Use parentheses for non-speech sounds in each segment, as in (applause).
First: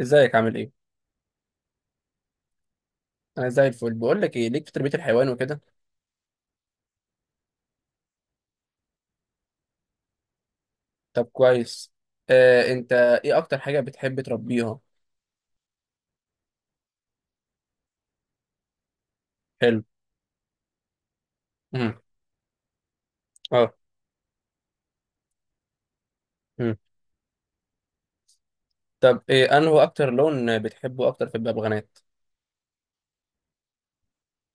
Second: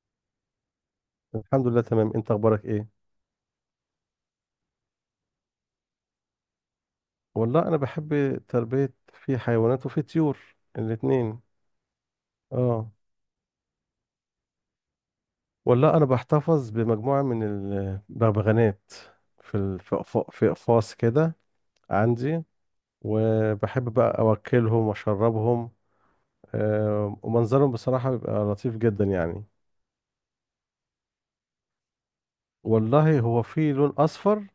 ازيك عامل ايه؟ الحمد لله تمام، انت اخبارك ايه؟ انا زي الفل. بقول لك ايه، ليك في تربية الحيوان وكده؟ والله انا بحب تربية في حيوانات وفي طيور، طب الاتنين. كويس. انت اه، ايه اكتر حاجة بتحب تربيها؟ والله انا بحتفظ بمجموعة من البغبغانات، في ال- حلو. في أقف- في اقفاص كده امم عندي. اه. وبحب بقى اوكلهم واشربهم. امم ومنظرهم بصراحة بيبقى لطيف جدا طب يعني. ايه انه اكتر لون بتحبه اكتر في الببغانات؟ والله هو في لون اصفر.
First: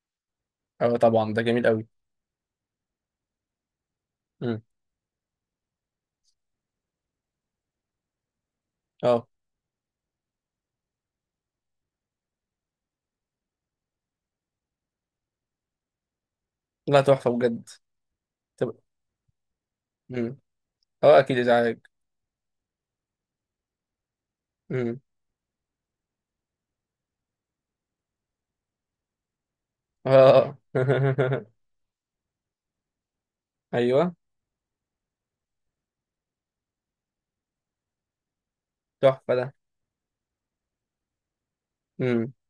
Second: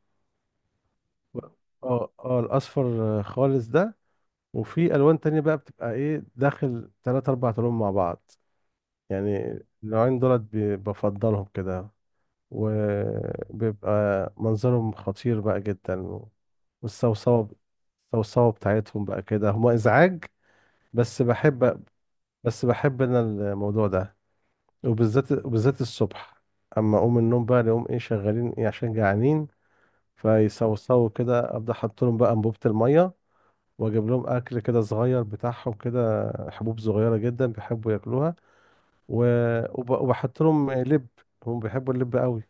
اه طبعا، و- ده جميل قوي. اه الاصفر خالص ده. امم وفي الوان تانية بقى بتبقى ايه داخل تلات اربع لون مع بعض. اه. يعني النوعين دولت بفضلهم كده. وبيبقى منظرهم خطير بقى جدا، لا تحفة والصوصوة. بجد. الصوصوة طب. بتاعتهم بقى كده هما إزعاج. امم اه بس اكيد ازعاج. بحب بس بحب أنا الموضوع ده. امم وبالذات الصبح. أما أقوم من النوم بقى نقوم إيه شغالين إيه عشان جعانين، اه. فيصوصوا (laughs) كده. أبدأ أحط لهم بقى أنبوبة المية، وأجيب ايوه. لهم أكل كده صغير بتاعهم، كده حبوب صغيرة جدا بيحبوا ياكلوها. تحفة ده. وبحط لهم لب، هم بيحبوا اللب امم قوي.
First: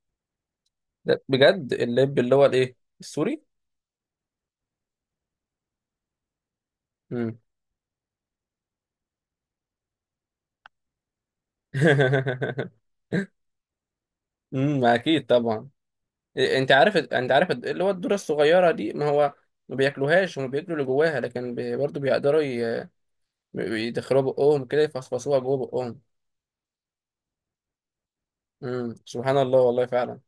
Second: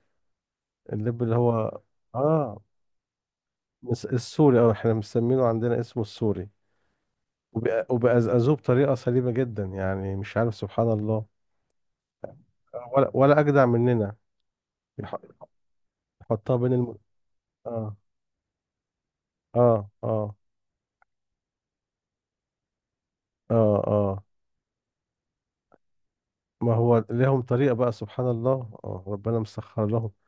ده اللب اللي بجد، هو، اللب اللي هو اه الايه؟ السوري؟ السوري. اه، احنا مسمينه عندنا اسمه السوري. امم وبأزأزوه بطريقة سليمة جدا، يعني مش عارف، سبحان الله. (laughs) ولا أجدع مننا. يح- اكيد طبعا. يحطها انت بين عارف الم... انت عارف اللي هو اه، الذره الصغيره دي، ما هو ما اه، اه، بياكلوهاش، هم بياكلوا اللي جواها، لكن برضه بيقدروا اه، اه، يدخلوها بقهم كده، يفصفصوها جوه بقهم. ما هو لهم طريقة بقى، سبحان الله، سبحان ربنا الله، والله مسخر لهم. فعلا.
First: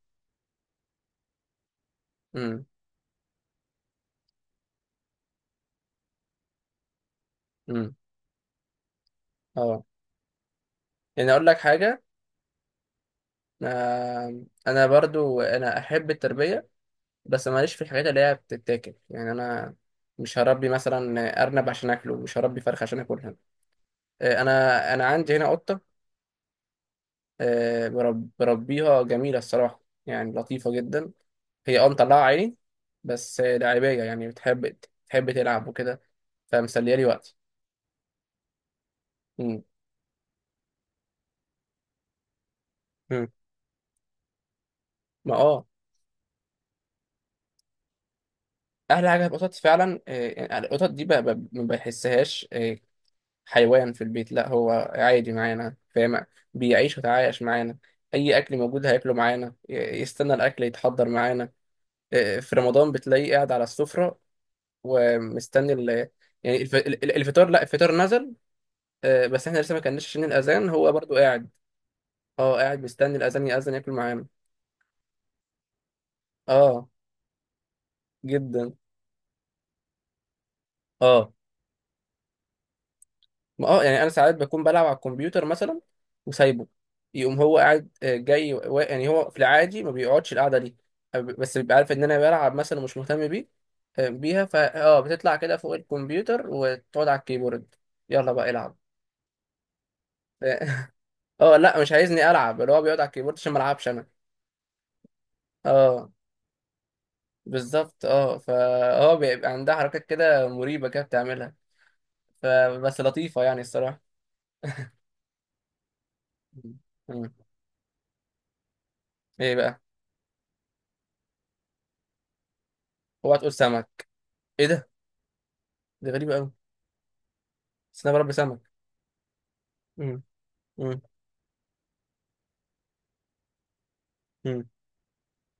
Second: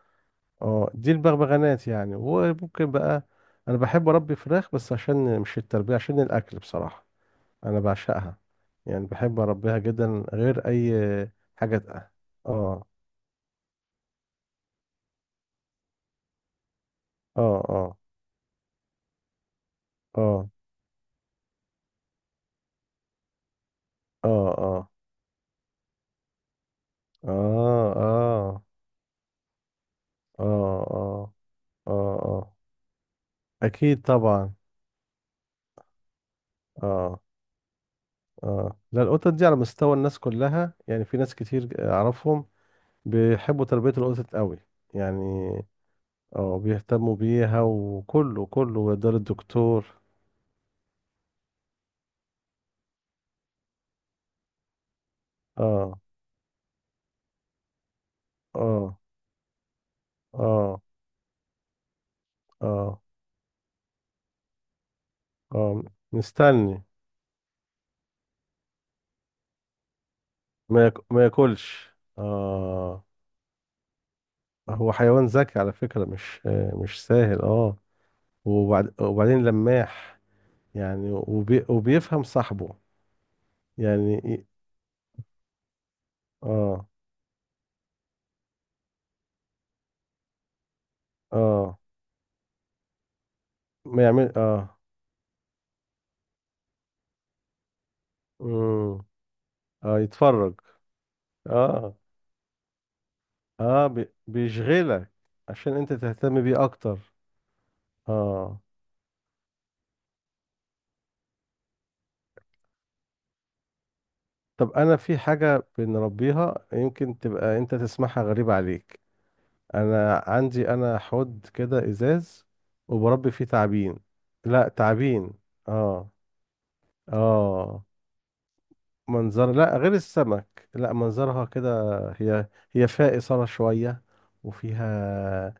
اه دي البغبغانات يعني، امم وممكن بقى أنا بحب أربي فراخ، بس عشان مش التربية، عشان الأكل بصراحة. انا امم بعشقها، يعني بحب اربيها اه، جدا، غير يعني اي اقول لك حاجه حاجه. تق-. اه، انا برضو انا احب التربيه، اه، بس ماليش في اه، الحاجات اللي هي بتتاكل، يعني انا مش اه، هربي مثلا ارنب عشان اكله، مش هربي فرخه عشان اكلها. اه، آه، اه، انا انا عندي هنا قطه. اه، اه، بربيها، جميله الصراحه، يعني اه، لطيفه جدا. اه، هي اه، مطلعة عيني، اه، بس اكيد لعيبية، يعني طبعا. بتحب تلعب وكده، فمسلية لي اه، وقتي. اه، لا القطط دي على مم. مستوى الناس كلها، يعني في ناس كتير اعرفهم مم. بيحبوا تربيه القطط قوي ما يعني. اه، اه بيهتموا بيها وكله كله أحلى ويقدر حاجة في القطط الدكتور. فعلا، يعني القطط دي ما بحسهاش حيوان في البيت، لا، هو عادي معانا، اه، فاهم؟ بيعيش ويتعايش معانا، أي أكل موجود اه، هياكله معانا، يستنى الأكل اه، يتحضر معانا. في رمضان اه، بتلاقيه قاعد على السفرة، ومستني اه، يعني مستني. الفطار، لا الفطار نزل، بس احنا لسه ما كناش، عشان الأذان، هو برضو ما قاعد. ياكلش اه، قاعد مستني الاذان ياذن ياكل معانا. هو حيوان ذكي على فكرة، مش آه اه مش سهل جدا. وبعدين لماح، يعني اه، وبيفهم صاحبه. ما يعني انا يعني ساعات بكون بلعب على الكمبيوتر مثلا، وسايبه، اه، يقوم هو قاعد جاي، و... يعني هو في العادي ما بيقعدش القعده دي، بس بيبقى اه، عارف ان انا بلعب مثلا ومش مهتم بيه، ما يعمل بيها، فا بتطلع كده فوق الكمبيوتر وتقعد على الكيبورد، يلا بقى العب. امم اه، يتفرج. (laughs) اه لا، مش اه، عايزني العب، اللي هو بيقعد على الكيبورد عشان ما العبش اه، انا. بيشغلك عشان انت اه تهتم بيه اكتر. بالظبط، اه، فهو بيبقى عندها حركات كده مريبه، كده بتعملها، فبس لطيفه يعني الصراحه. طب انا في حاجة بنربيها مم. يمكن مم. تبقى انت تسمعها غريبة عليك. ايه بقى؟ انا عندي حوض كده ازاز، وبربي اوعى فيه تقول تعابين. سمك. ايه لا، ده؟ تعابين. دي اه، غريبه قوي. اه، بس انا بربي سمك. منظر. لا غير مم. السمك، لا مم. منظرها كده، هي فيها إثارة شوية. مم. وفيها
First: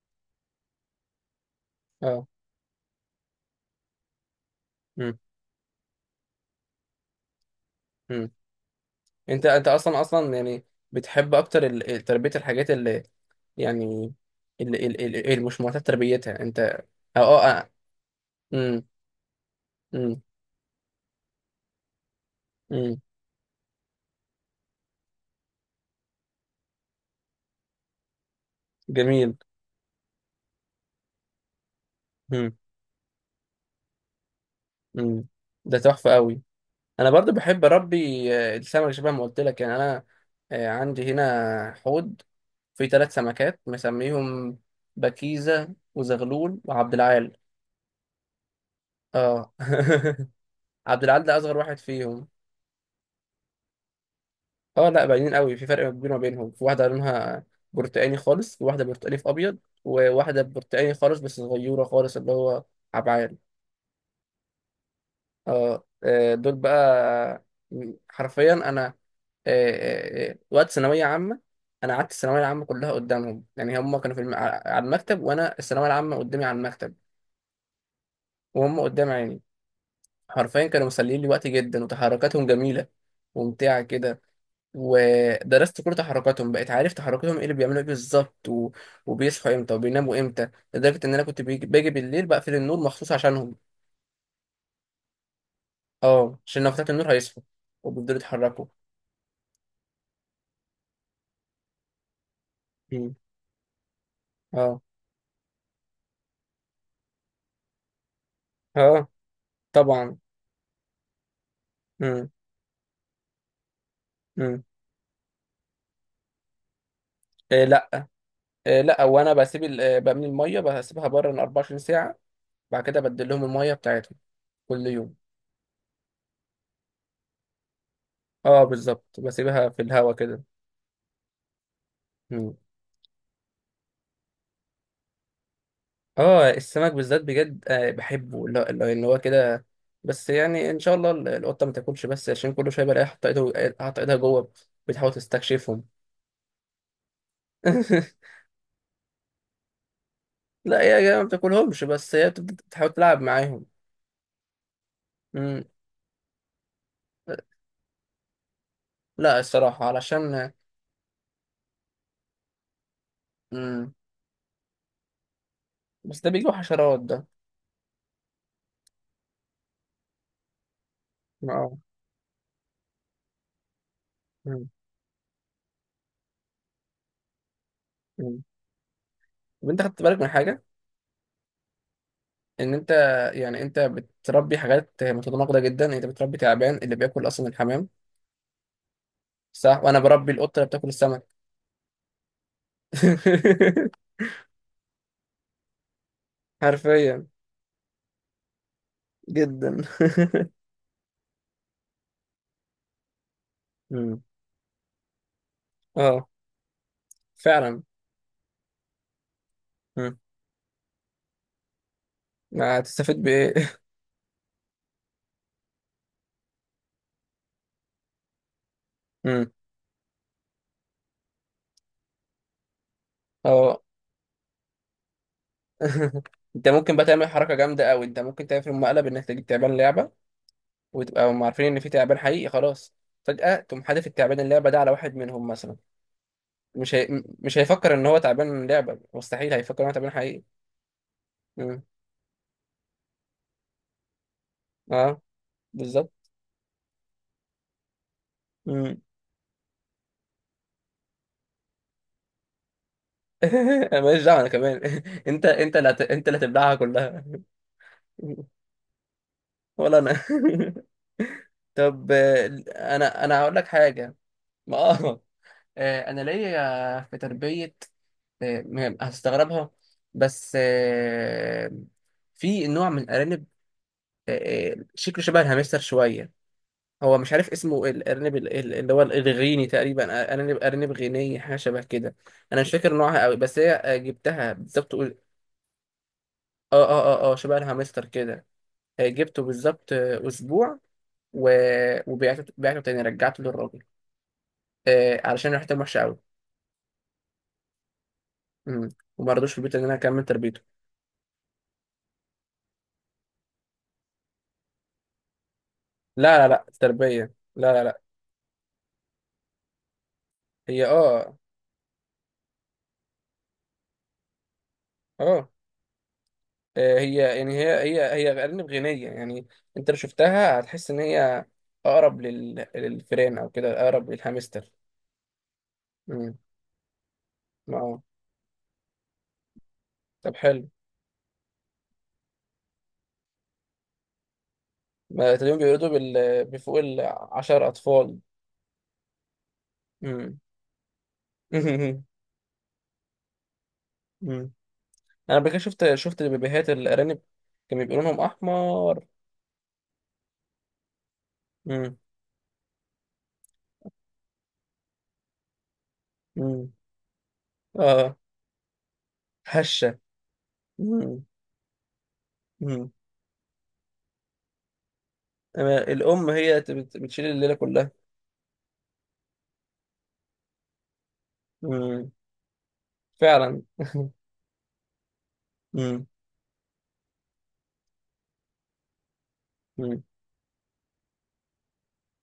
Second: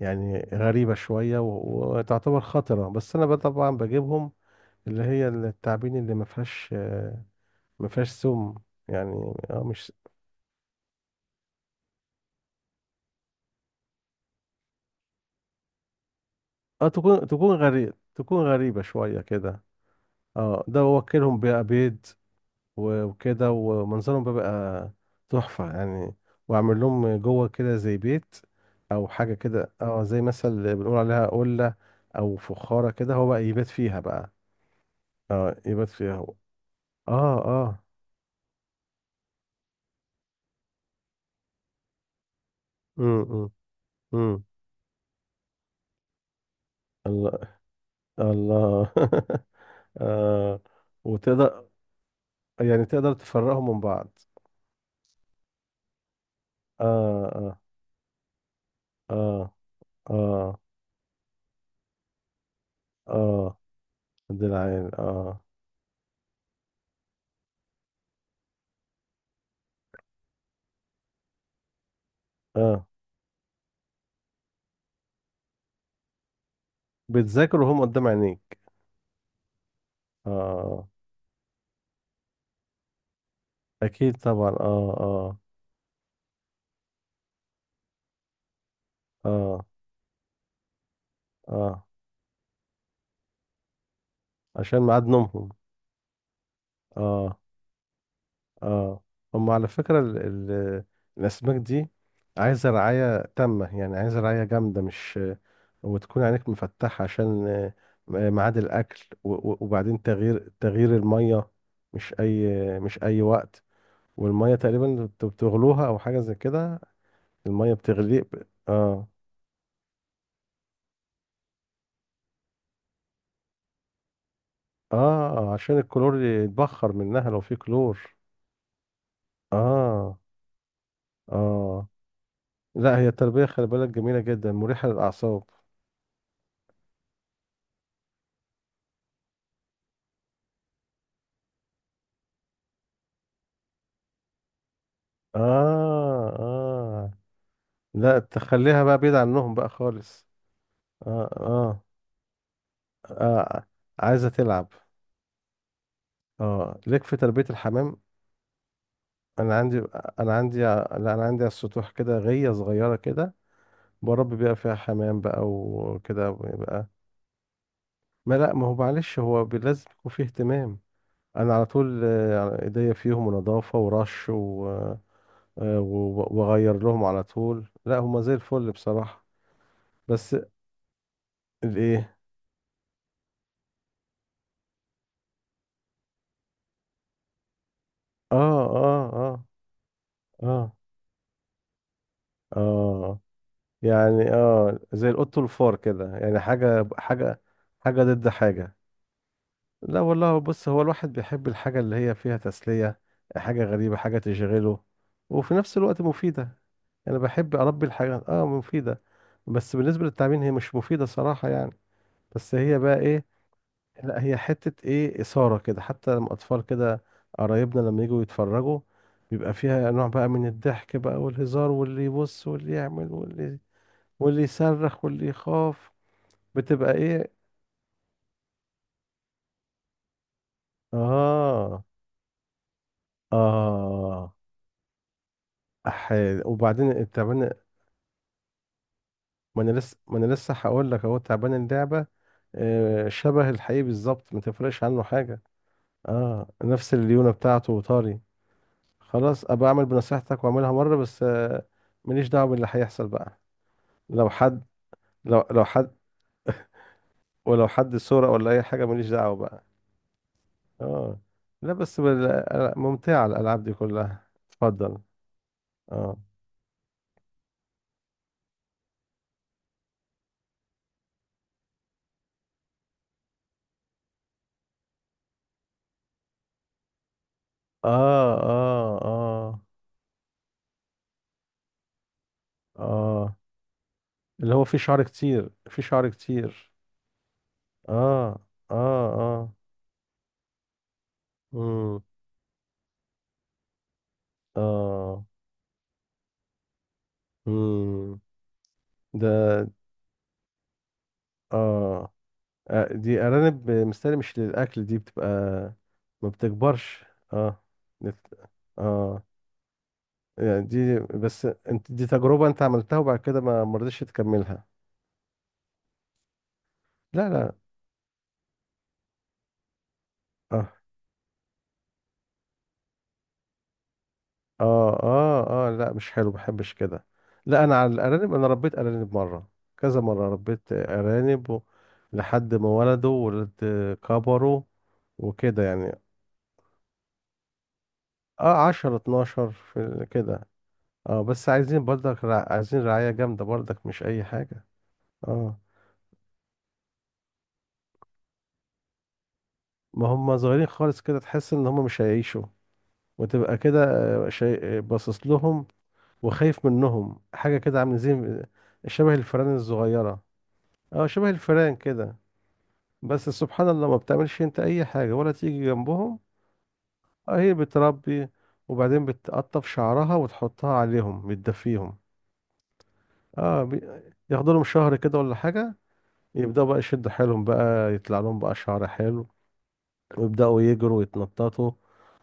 يعني غريبة شوية، اه. وتعتبر خطرة، بس انا بقى طبعا بجيبهم اللي مم. هي التعابين اللي ما فيهاش مم. سم يعني. انت اه انت مش، اصلا يعني بتحب اكتر تربيه الحاجات اللي، يعني اللي مش معتاد تربيتها انت، اه تكون اه. تكون آه. غريب تكون غريبة مم. شوية كده. مم. اه ده واكلهم بقى بيض. مم. وكده، ومنظرهم بيبقى تحفة يعني. وأعمل لهم جوه كده زي بيت، أو حاجة جميل. كده، زي مثلا بنقول عليها قلة، أو مم. فخارة كده، هو بقى يبات فيها بقى. مم. اه ده يبات تحفه فيها هو. قوي. انا برضو اه، بحب اه، اربي السمك، شبه ما قلت لك، يعني انا عندي هنا حوض فيه ثلاث امم، امم، سمكات، إمم. مسميهم بكيزة وزغلول وعبد العال. الله، الله. (laughs) اه. (laughs) آه عبد العال ده اصغر وتقدر، واحد فيهم. يعني تقدر تفرقهم من بعض؟ اه لا، باينين قوي، في فرق كبير ما بينهم، في اه، واحدة لونها اه، برتقاني خالص، وواحدة برتقاني في اه، ابيض، وواحدة اه، برتقاني خالص بس صغيرة خالص، اللي هو عبعال. اه، دي العين اه دول بقى، حرفيا انا وقت ثانويه عامه، انا قعدت الثانويه العامه اه، كلها قدامهم، يعني هم كانوا في الم... على المكتب، وانا الثانويه العامه قدامي على المكتب، بتذاكروا هم قدام عينيك. وهم قدام عيني، حرفيا كانوا اه، مسليين لي وقتي جدا، وتحركاتهم جميله وممتعه اكيد كده، طبعا. اه، اه، ودرست كل تحركاتهم، بقيت عارف تحركاتهم ايه، اللي بيعملوا ايه بالظبط، و... وبيصحوا اه، امتى وبيناموا امتى، لدرجه ان انا كنت بيجي... اه، باجي بالليل بقفل النور مخصوص عشانهم، عشان ميعاد نومهم. اه عشان لو فتحت النور اه، هيصحوا وبيفضلوا يتحركوا. اه، هم على فكرة ال ال الاسماك دي عايزة مم. رعاية تامة، يعني عايزة رعاية اه جامدة مش. وتكون عينك مفتحة عشان ميعاد الاكل، اه وبعدين طبعا. تغيير المية. امم مش اي وقت. والمية امم تقريبا بتغلوها او حاجة زي كده. إيه المية لا. بتغلي إيه لا، وانا بسيب بملي الميه بسيبها بره من 24 ساعه، بعد كده بدل لهم الميه بتاعتهم كل يوم. اه عشان الكلور يتبخر منها لو في كلور. اه بالظبط، بسيبها في الهوا اه، كده. اه، مم. لا هي التربية خلي بالك جميلة جدا، مريحة للأعصاب. اه السمك بالذات بجد، بحبه، لا لا، اللي هو كده، بس يعني ان شاء الله القطه ما تاكلش، بس عشان كل شويه بلاقيها حاطه ايدها، حاطه ايدها جوه، بتحاول تستكشفهم. اه، اه، لا (laughs) تخليها بقى بعيد عنهم بقى خالص. لا يا جماعه، ما اه، اه، بتاكلهمش، بس هي بتبدأ تحاول تلعب معاهم. آه. عايزة تلعب. مم. اه، ليك في تربية الحمام؟ لا انا عندي الصراحه، انا علشان، عندي لا انا عندي على السطوح كده غية صغيرة كده، مم، بربي بقى فيها حمام بقى بس ده وكده بيجي بقى. حشرات ده. ما لا، ما هو معلش، هو لازم يكون فيه اهتمام. انا على اه. طول ايديا فيهم ونظافة ورش. مم. واغير لهم على طول، لا هما زي مم. الفل بصراحة. طب انت خدت بالك من بس حاجه، الايه. ان انت يعني انت بتربي حاجات متناقضه جدا، يعني انت بتربي تعبان اللي بياكل اصلا الحمام، اه، اه، اه، صح؟ وانا بربي القطه اللي اه، بتاكل السمك. اه، (laughs) يعني زي القط والفار كده، يعني حرفيا حاجة ضد حاجة. جدا. لا والله، (laughs) بص هو الواحد بيحب الحاجة اللي هي فيها تسلية، حاجة غريبة، حاجة مم. تشغله، وفي نفس الوقت اه مفيدة. انا بحب فعلا. اربي الحاجات مفيدة. بس بالنسبة مم. للتعبين هي مش مفيدة صراحة يعني. بس هي بقى هتستفيد ايه. بايه؟ (laughs) لا هي حتة ايه إثارة كده، حتى لما أطفال كده قرايبنا لما يجوا يتفرجوا، مم. بيبقى فيها نوع بقى من الضحك بقى والهزار، واللي يبص واللي يعمل واللي اه. واللي يصرخ واللي يخاف، (laughs) انت بتبقى ممكن بقى تعمل ايه. حركه جامده قوي، انت ممكن تعمل في مقلب، انك تجيب تعبان لعبه وتبقى هم عارفين ان اه، في تعبان حقيقي، خلاص فجاه تقوم حادف اه، التعبان اللعبه ده على واحد منهم مثلا، أحيان. وبعدين التعبان، مش هيفكر ان هو تعبان من لعبه، مستحيل، ما انا هيفكر ان هو لسه تعبان ما انا حقيقي. لسه هقول لك اهو تعبان مم. اللعبة. شبه الحقيقي بالظبط، ما تفرقش عنه اه حاجة. بالظبط. اه نفس الليونة بتاعته وطاري. مم. خلاص، ابقى اعمل بنصيحتك واعملها مرة بس ماليش دعوة باللي هيحصل بقى. (laughs) انا ماليش لو دعوه انا حد، كمان. (laughs) انت لو لو انت حد، انت اللي هتبلعها كلها. ولو حد صورة ولا أي (laughs) حاجة، ماليش دعوة بقى. ولا انا. اه (laughs) لا بس طب بال... انا ممتعة انا هقول الألعاب لك دي حاجه، كلها، ما اتفضل. اه، اه، انا ليا في تربيه، هتستغربها، بس في نوع من الارانب، شكله شبه الهامستر شويه، هو مش عارف اسمه، اه، الارنب اللي اه، هو اه، الغيني تقريبا، ارنب غيني، حاجه شبه كده. انا مش فاكر نوعها قوي، اه، بس هي جبتها اللي هو بالظبط فيه شعر كتير. اه اه اه اه، شبه الهامستر اه، كده. اه، جبته اه، بالظبط اسبوع، و... امم، وبعته تاني، رجعته للراجل، اه، علشان ريحته وحشه قوي. امم، امم وما رضوش في ده. البيت ان انا اكمل تربيته. اه دي أرانب مستني مش للأكل، دي بتبقى ما لا لا لا، بتكبرش. تربيه، اه، لا لا لا. نت- اه يعني هي دي بس انت دي تجربة انت عملتها، وبعد كده ما رضيتش تكملها. اه هي لا، يعني لا. هي أرانب غنية، يعني أنت لو شفتها اه، هتحس إن هي أقرب للفئران أو كده، أقرب للهامستر. اه، اه، اه، لا مش حلو، ما امم بحبش كده. لا انا على أه. الارانب، انا ربيت ارانب مرة، كذا مرة طب حلو. ربيت ارانب و... لحد ما ولدوا، ولد، كبروا ما تقريبا وكده بيولدوا يعني. بفوق العشر أطفال. اه 10 12 امم كده. اه بس عايزين برضك (laughs) رع... عايزين رعاية جامدة برضك، مش اي أمم. حاجة. أنا قبل كده اه شفت بيبيهات الأرانب، كان بيبقى لونهم أحمر. ما هم صغيرين خالص كده، تحس ان هم امم مش هيعيشوا. وتبقى كده، شيء باصص لهم، وخايف امم منهم، حاجة كده عاملة أه، زي شبه الفئران هشة. الصغيرة. اه امم شبه الفئران كده. امم بس سبحان الله ما بتعملش انت اي حاجة ولا تيجي أما جنبهم. الأم هي بتشيل اه الليلة هي كلها. بتربي، وبعدين بتقطف شعرها وتحطها عليهم بتدفيهم. امم فعلا. اه بي... (laughs) ياخدوا لهم شهر كده ولا حاجة، يبدأوا بقى يشدوا حيلهم بقى، يطلع لهم بقى شعر حلو، امم ويبدأوا يجروا ويتنططوا.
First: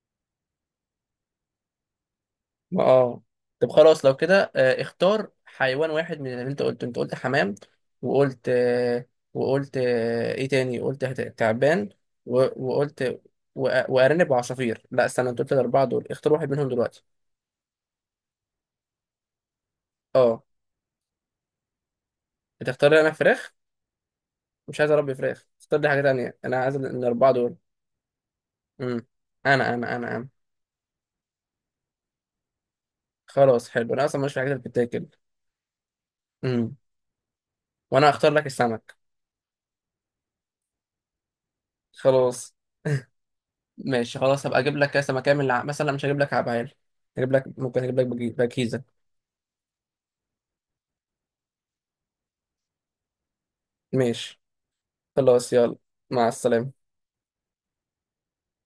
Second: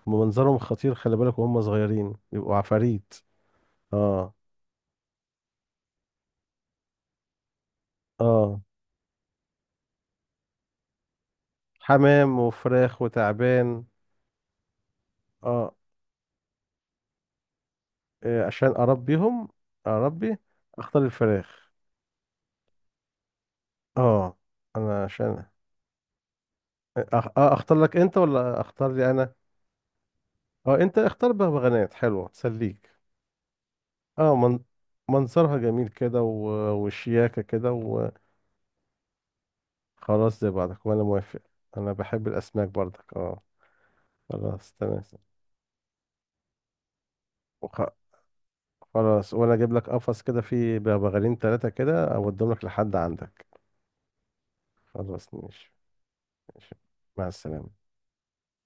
ومنظرهم خطير، خلي بالك وهم صغيرين يبقوا عفاريت. اه. طب خلاص لو اه، كده، اختار حيوان واحد من اللي انت قلته، انت قلت حمام، وقلت اه، وقلت ايه تاني قلت؟ تعبان، حمام وقلت وفراخ وتعبان. وارنب وعصافير. لا استنى، انت قلت اه الاربعه دول، اختار واحد منهم دلوقتي. عشان اربيهم، اربي. اه، اختار الفراخ. هتختار لي انا فراخ؟ اه مش عايز انا اربي فراخ، عشان، اختار لي حاجه تانيه، انا عايز آه، أخ... الاربعه آه دول. اختار لك انت ولا اختار امم لي انا؟ انا اه انت اختار بغبغانات حلوه تسليك. خلاص، حلو، انا اصلا مش في اه، الحاجات من... اللي بتتاكل. منظرها جميل كده، و... امم وشياكه كده. وانا اختار لك السمك. وخلاص زي بعضك، وانا موافق. انا بحب خلاص. الاسماك برضك ماشي خلاص، هبقى خلاص اجيب لك تمام. كاس سمكة من مثلا مش هجيب لك عبعال، هجيب لك وخ... ممكن اجيب لك بكيزة. خلاص، وانا اجيب لك قفص كده فيه بغبغانين ثلاثه كده، اوديهم لك لحد عندك. ماشي. خلاص، خلاص ماشي. يلا، مع السلامة. ماشي، مع السلامه.